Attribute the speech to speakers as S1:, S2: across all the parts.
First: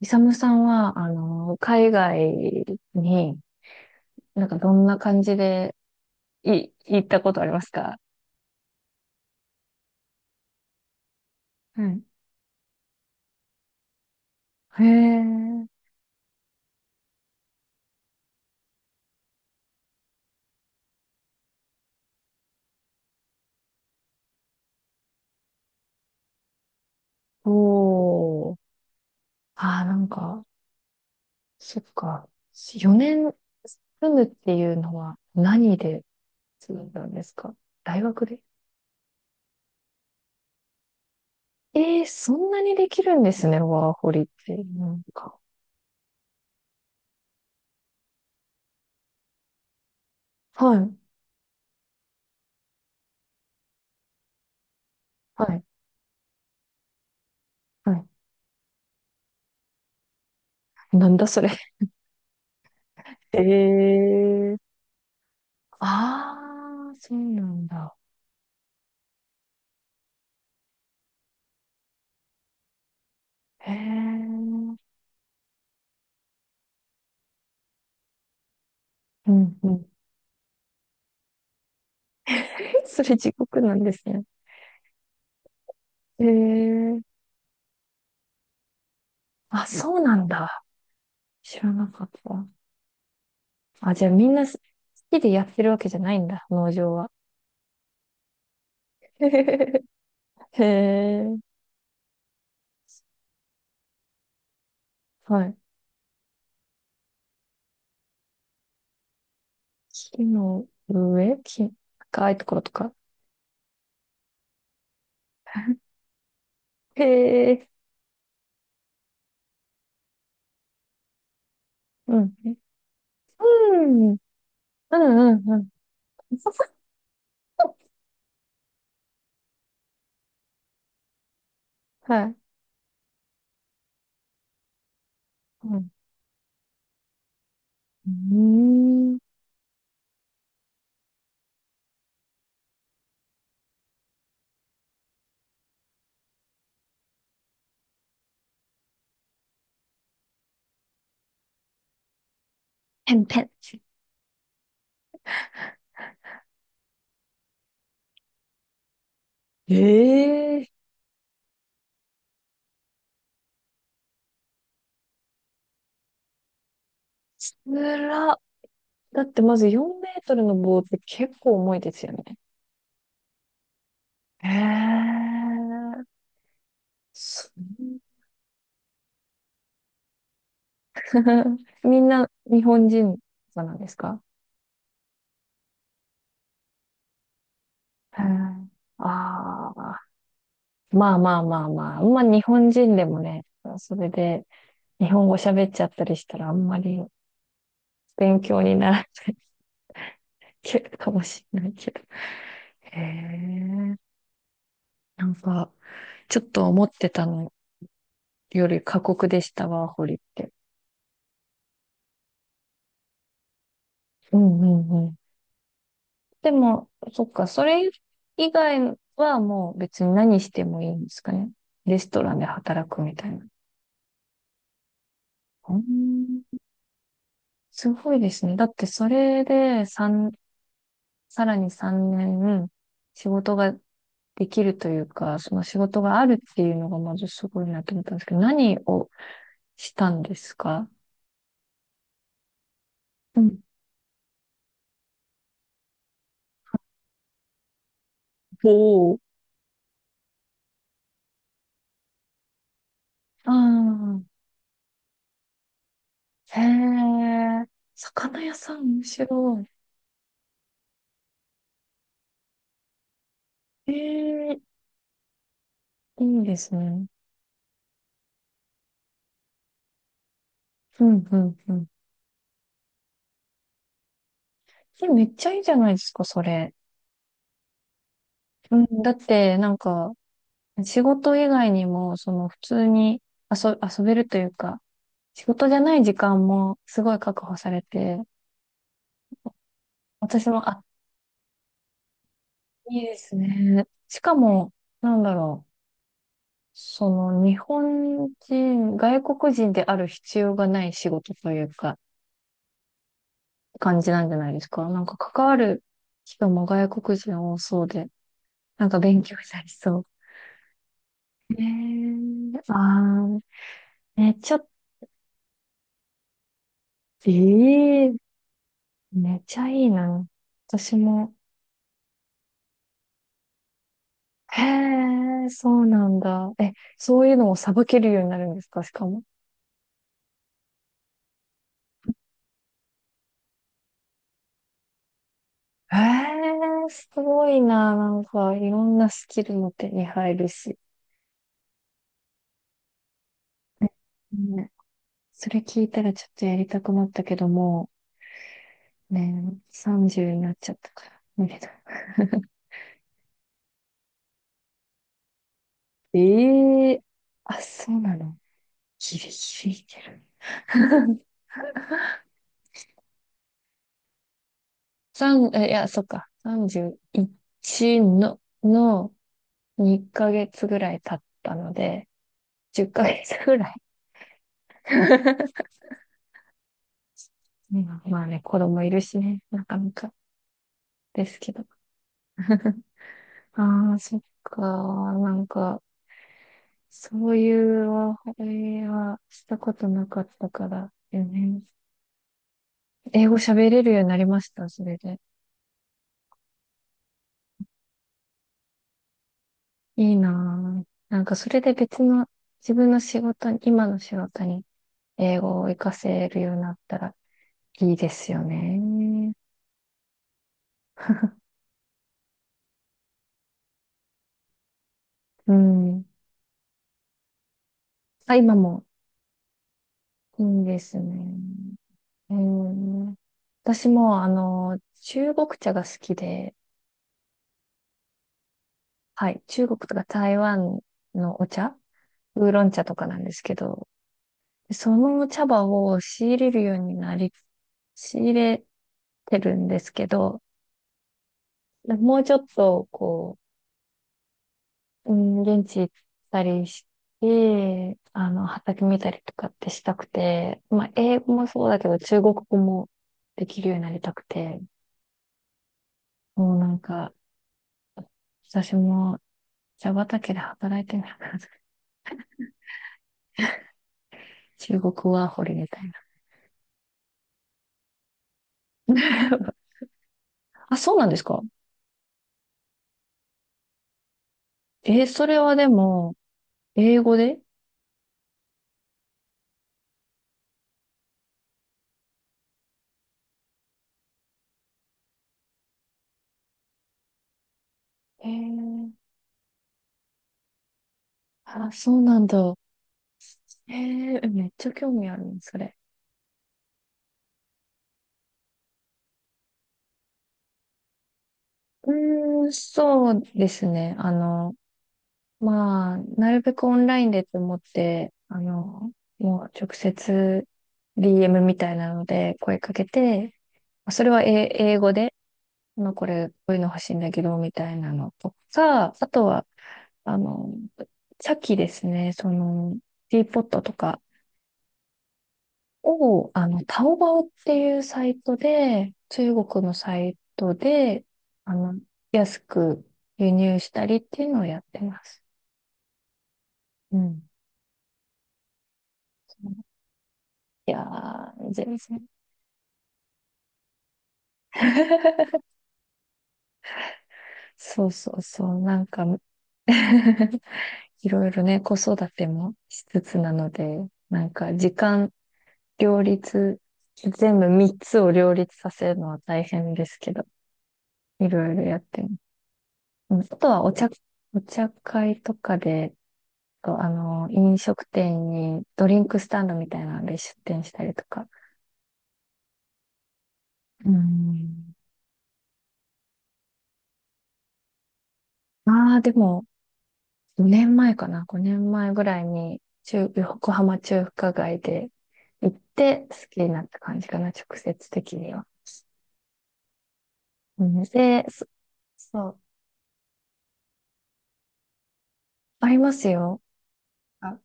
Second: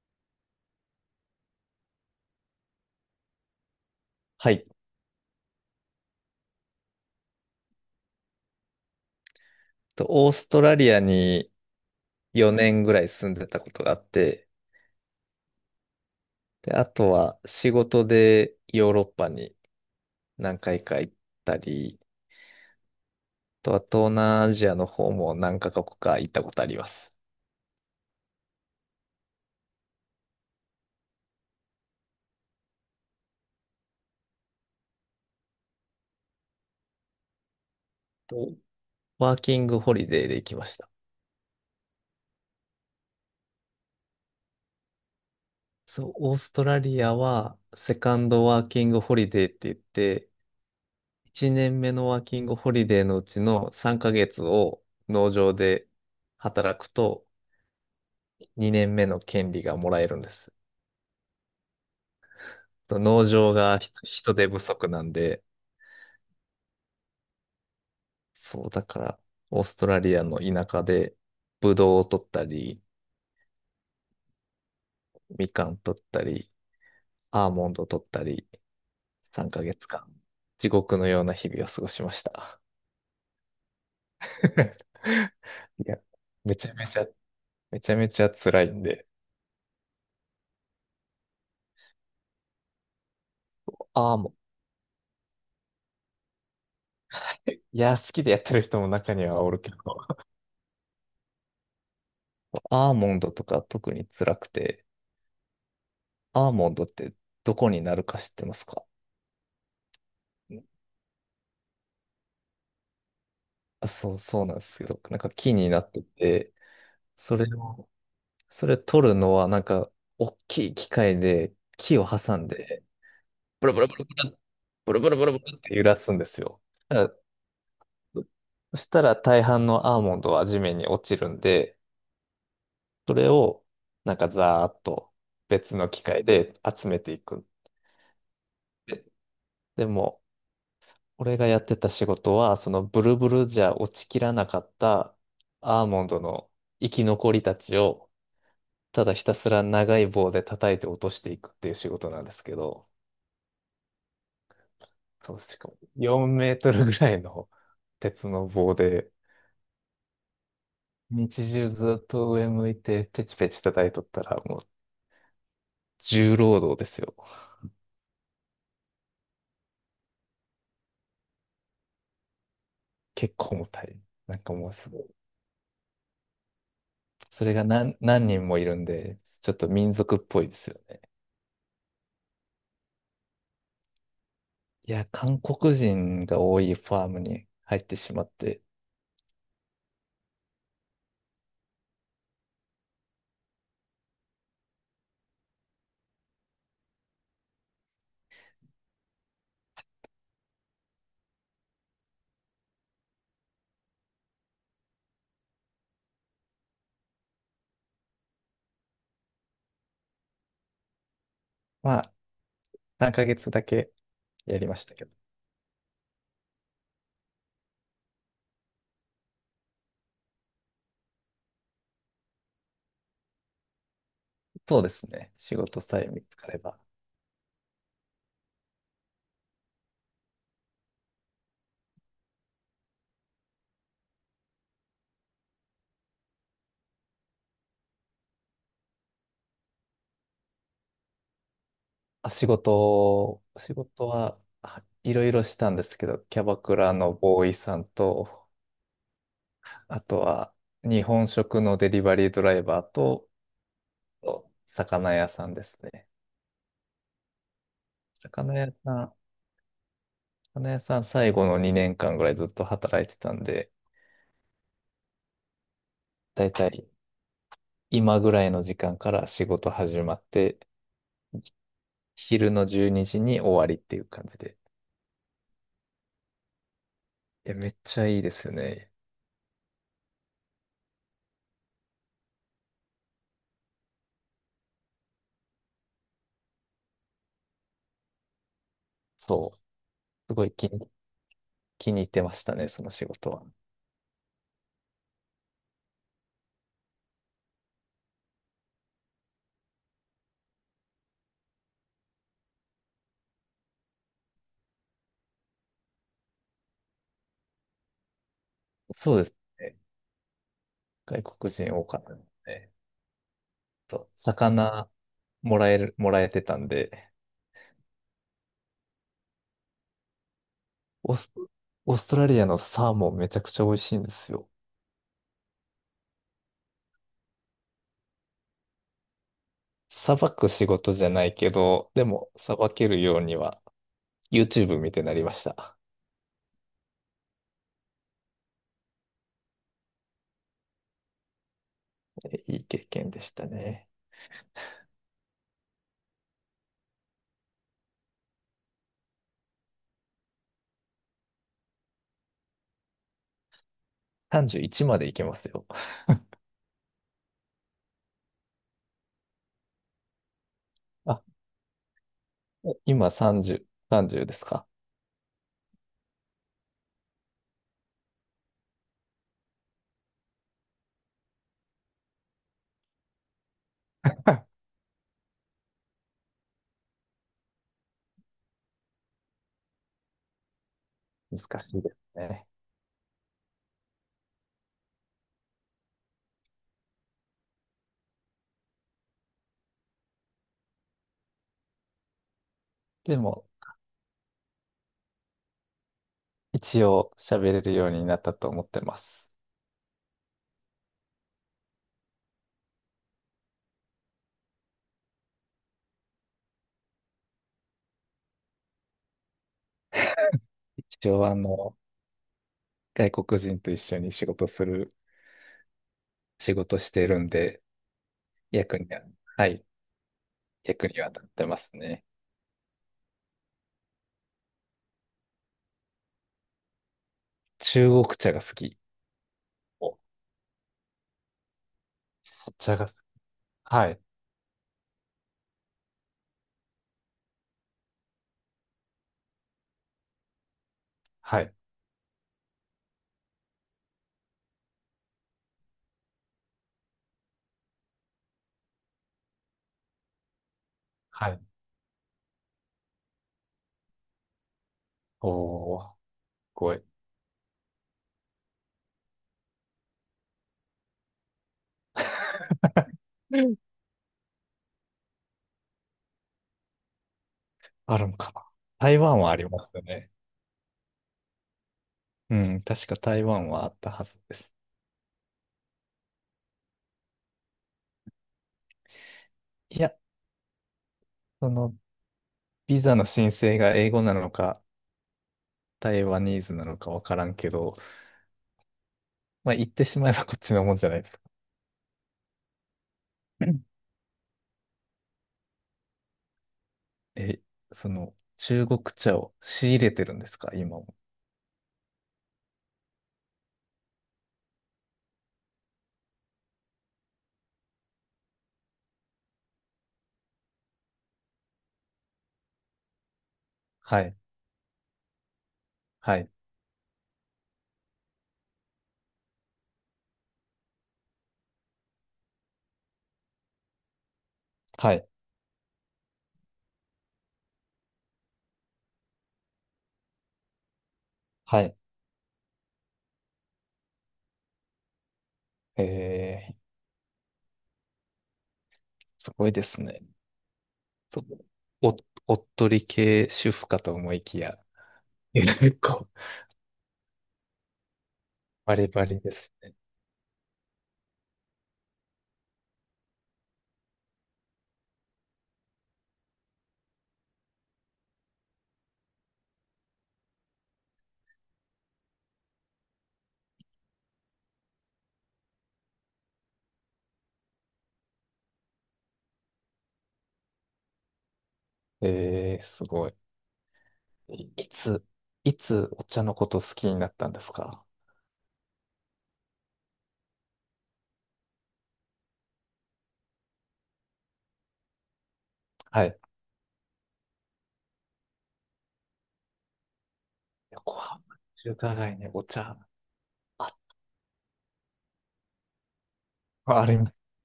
S1: イサムさんは、海外に、
S2: はい。
S1: どんな感じで、行ったことありますか？
S2: オーストラリアに
S1: はい。
S2: 4年ぐらい住んでたことがあって、
S1: へえ。
S2: で、あとは仕事でヨーロッパに何回か行ったり、あとは東南アジアの方も何カ国か行ったことあります。
S1: おー。ああ、そっか。4年住むっていうのは何で住んだんですか？大学で？
S2: と、ワーキングホリデーで行きました。
S1: ええー、そんなにできるんですね、ワーホリって。
S2: そう、オーストラリアはセカンドワーキングホリデーって言って、
S1: はい。
S2: 1年目のワーキングホリデーのうちの3ヶ月を農場
S1: はい。
S2: で働くと
S1: はい。
S2: 2年目の権利がもらえるんです。
S1: なんだそれ。
S2: 農
S1: え
S2: 場が人手
S1: え
S2: 不
S1: ー。
S2: 足なんで、
S1: ああ、そうなんだ。
S2: そう、だから、オーストラリアの田舎で、ブドウを取ったり、
S1: へえ。
S2: みかん取ったり、アーモンドを取ったり、
S1: う
S2: 3
S1: んう
S2: ヶ
S1: ん。
S2: 月間、地獄のような日々を過ごしました。
S1: え、それ地獄なんですね。
S2: いや、
S1: え
S2: めちゃめち
S1: ー、
S2: ゃ、めちゃめちゃ辛いんで、
S1: あ、そうなんだ。知らなかった。あ、じゃあ
S2: アー
S1: み
S2: モン
S1: ん
S2: ド、
S1: な好きでやってるわけじゃないんだ、農場は。
S2: いや、好きでやってる人も中にはおるけど、
S1: へえ。
S2: アーモンドとか特に辛くて、
S1: はい。
S2: アーモンドってどこになるか知ってますか？
S1: 木の上、木、高いところとか。
S2: あ、そう、そうなんですけど、なんか木になってて、
S1: へ
S2: それ
S1: え。
S2: を、それ取るのは、なんか、大きい機械で木を
S1: うん。
S2: 挟ん
S1: うん、
S2: で、ブルブ
S1: う
S2: ルブル
S1: ん、
S2: ブル、ブルブルブル
S1: う
S2: ブ
S1: ん、う
S2: ルっ
S1: ん。
S2: て揺らすんですよ。だからそしたら大半のアーモンドは地面に落ちるんで、
S1: はい。
S2: それを、なんかざーっと
S1: う
S2: 別の
S1: ん。
S2: 機械で集めていくん
S1: う
S2: で。
S1: ーん。
S2: でも、俺がやってた仕事は、そのブルブルじゃ落ちきらなかったアーモンドの生き残りたちを、ただひたすら長い棒で叩いて落としていくっていう仕事なんですけど、
S1: ペンペン。
S2: そう、しかも4メートルぐらいの鉄の棒で、
S1: ええ
S2: 日中ずっと上向いてペチペチ叩いとったらもう重労働ですよ。
S1: ー、つら。だってまず4メートルの棒って結構重いですよね。
S2: 結構重たい。なん
S1: へ
S2: かもうすごい。
S1: え。
S2: そ
S1: そ
S2: れが
S1: う。
S2: 何人もいるんで、ちょっと民族っぽいですよね。
S1: みんな日本人なんですか？
S2: いや、韓国人が多いファームに入ってし
S1: へ
S2: ま
S1: え。
S2: って、
S1: ああ。まあまあまあまあ。まあ日本人でもね、それで日本語喋っちゃったりしたらあんまり勉強にならないかもしれないけど。へえ。なんか、ちょっと思ってたのより過酷でしたわ、ホリって。
S2: まあ、3ヶ月だけ
S1: う
S2: やり
S1: ん。
S2: ました
S1: う
S2: けど。
S1: ん。でも、そっか、それ以外はもう別に何してもいいんですかね。レストランで働くみたいな。
S2: そうですね。仕
S1: う
S2: 事さえ見つ
S1: ん、
S2: かれば。
S1: すごいですね。だってそれで三さらに3年仕事ができるというか、その仕事があるっていうのがまずすごいなと思ったんですけど、何をしたんですか？
S2: あ、
S1: うん。
S2: 仕事は、いろいろしたんですけど、キャバクラのボーイさんと、
S1: おお。
S2: あとは日本食のデリバリードライバーと、
S1: ああ。
S2: 魚屋さんですね。
S1: へえ、魚
S2: 魚
S1: 屋
S2: 屋
S1: さん
S2: さ
S1: 面
S2: ん、
S1: 白
S2: 魚屋さん最後の2年間ぐらいずっと働いてたんで、
S1: い。へえ、いい
S2: だい
S1: で
S2: た
S1: す
S2: い
S1: ね。
S2: 今ぐらいの時間から仕事始まって、
S1: うん、うん、うん。
S2: 昼の12時に終わりっていう感じで。
S1: それめっちゃいいじゃないですか、それ。
S2: いや、めっちゃいいですよ
S1: う
S2: ね。
S1: ん、だって、なんか、仕事以外にも、その、普通に遊べるというか、仕事じゃない時間もすごい確保されて、
S2: そう。すご
S1: 私
S2: い
S1: も、あ、
S2: 気に入ってましたね、その
S1: いい
S2: 仕
S1: で
S2: 事
S1: す
S2: は。
S1: ね。しかも、なんだろう、その、日本人、外国人である必要がない仕事というか、感じなんじゃないですか。なんか、関わる人も外国人多そうで、なんか
S2: そう
S1: 勉
S2: です
S1: 強になり
S2: ね。
S1: そ
S2: 外国
S1: う。
S2: 人多かったです
S1: ねえ。
S2: ね。
S1: ああ。ね、ちょっ。
S2: 魚もらえてたんで、
S1: ええ。めっちゃいいな。私
S2: オース
S1: も。
S2: ト、オーストラリアのサーモンめちゃくちゃ美味しいんですよ。
S1: へえ、そうなんだ。え、そういうのもさばけるようになるんですかしかも。
S2: さばく仕事じゃないけど、でもさばけるようには YouTube 見てなりました。
S1: へえ、すごいな。なんか、いろんなスキルも手に入るし。
S2: いい経験でしたね。
S1: ね。それ聞いたらちょっとやりたくなったけども、ね、30になっちゃったから、無理だ。
S2: 31までいけますよ。
S1: ええ。あ、そうなの。ギリギリいける。
S2: あ、今30ですか？
S1: いや、そっか。31の、の、2ヶ月ぐらい経ったので、10ヶ月ぐらい。ね、まあね、子供いるしね、なかなかです
S2: 難
S1: けど。
S2: しいですね。
S1: ああ、そっか。なんか、そういうお話題はしたことなかったからよね。
S2: で
S1: 英語
S2: も、
S1: 喋れるようになりました、それで。
S2: 一応喋れるようになったと思ってます。
S1: いいな。なんか、それで別の自分の仕事に、今の仕事に英語を活かせるようになったらいいですよね。
S2: 一応外国人と一緒に
S1: うん。
S2: 仕事してるんで、
S1: あ、今
S2: 役
S1: も
S2: には、はい、
S1: いいんで
S2: 役
S1: す
S2: には立ってます
S1: ね。
S2: ね。
S1: えー、私も、中国茶が好きで、
S2: 中国茶が好き。
S1: はい、中国と
S2: お、
S1: か台湾のお茶、ウー
S2: お
S1: ロン
S2: 茶
S1: 茶
S2: が、
S1: とかなんですけど、
S2: はい、
S1: その茶葉を仕入れるようになり、仕入れてるんですけど、
S2: はい、
S1: もうちょっと、こう、うん、現地行ったりして、畑見たりとかってしたくて、まあ、英
S2: は
S1: 語
S2: い。
S1: もそうだけど、中国語もできるようになりたくて、
S2: おー、す
S1: もうな
S2: ご
S1: ん
S2: い。
S1: か、私も茶畑で働いてみたいな。
S2: うん、
S1: 中国ワーホリみたいな。
S2: あるのかな。台湾はありますよね。
S1: あ、そうなんですか？
S2: うん、確か台湾はあったはずです。
S1: えー、それはでも、英語で？
S2: いや、その、ビザの申請が英語なのか、台湾ニーズなのかわからんけど、
S1: えー、
S2: まあ、言ってしまえばこっちのもんじゃないですか。
S1: あ、そうなんだ。えー、めっちゃ興味あるの、それ。
S2: え、その、中国茶を仕入れてるんですか、今も？
S1: うーん、そうですね。まあ、なるべくオンラインでと思って、もう直接 DM みたいなので声かけて、
S2: は
S1: それ
S2: い、
S1: は英語で、まあ、こ
S2: は
S1: れ、
S2: い、
S1: こういうの欲しいんだけど、みたいなのとか、あとは、あの、さっきですね、その、ティーポットとか
S2: はい、
S1: を、タオバオっていうサイトで、中国のサイトで、あ
S2: はい。
S1: の、安く輸入したりっていうのをやってます。
S2: え
S1: うん。
S2: ー、すごいですね。
S1: いや
S2: そ、
S1: ー、全
S2: お、
S1: 然。
S2: おっとり系主婦かと思いきや、結構、
S1: そうそうそう、
S2: バ
S1: なん
S2: リ
S1: か。
S2: バリです。
S1: いろいろね、子育てもしつつなので、なんか時間両立、全部3つを両立させるのは大変ですけど、いろいろやってます。うん、あとはお茶、お茶会とかで、あの、飲食店にドリンクスタンドみたいなので出店したりとか。
S2: えー、すごい。
S1: う
S2: いい
S1: ん。
S2: つ、いつお茶のこと好きになったんですか？
S1: ああ、でも、5年前かな、5年前ぐらいに、横浜中華街で行っ
S2: は
S1: て好
S2: い。
S1: きになった感じかな、直接的には。うん
S2: 横浜
S1: で、
S2: 中華街に
S1: そう、
S2: お茶、あ、
S1: ありますよ。
S2: あります。
S1: あ、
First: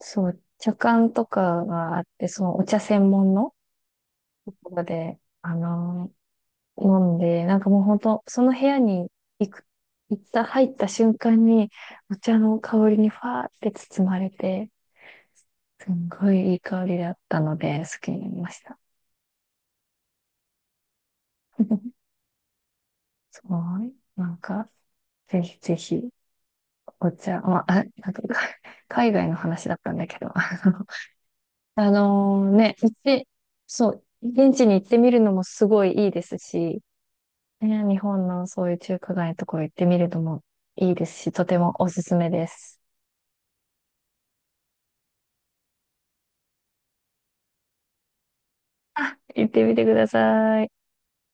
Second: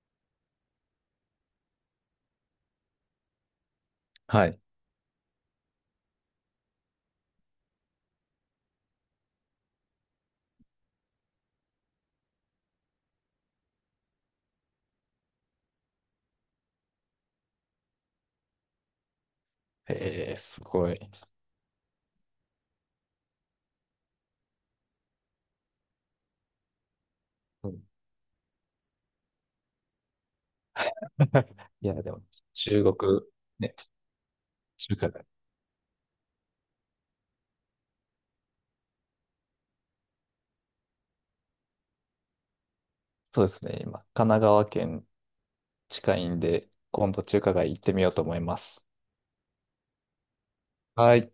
S1: そう、茶館とかがあって、そのお茶専門の
S2: は
S1: と
S2: い。
S1: ころで、あの、なんで、なんかもう本当、その部屋に行く、行った、入った瞬間に、お茶の香りにファーって包まれて、すんごいいい香りだったので、好きになりました。
S2: えー、すごい。
S1: すごい。なんか、ぜひぜひ、お茶、ま
S2: う
S1: あ、あ
S2: ん
S1: なんか、か海外の話だったんだけど、
S2: い
S1: あ
S2: や、でも、
S1: のね、
S2: 中
S1: 行っ
S2: 国、
S1: て、
S2: ね、
S1: そう、現地に行っ
S2: 中
S1: て
S2: 華、
S1: みるのもすごいいいですし、ね、日本のそういう中華街のところ行ってみるのもいいですし、とてもおすすめです。
S2: そうですね。今、神奈川県近いんで、今度中華街行ってみようと思います。
S1: 行ってみてください。
S2: はい。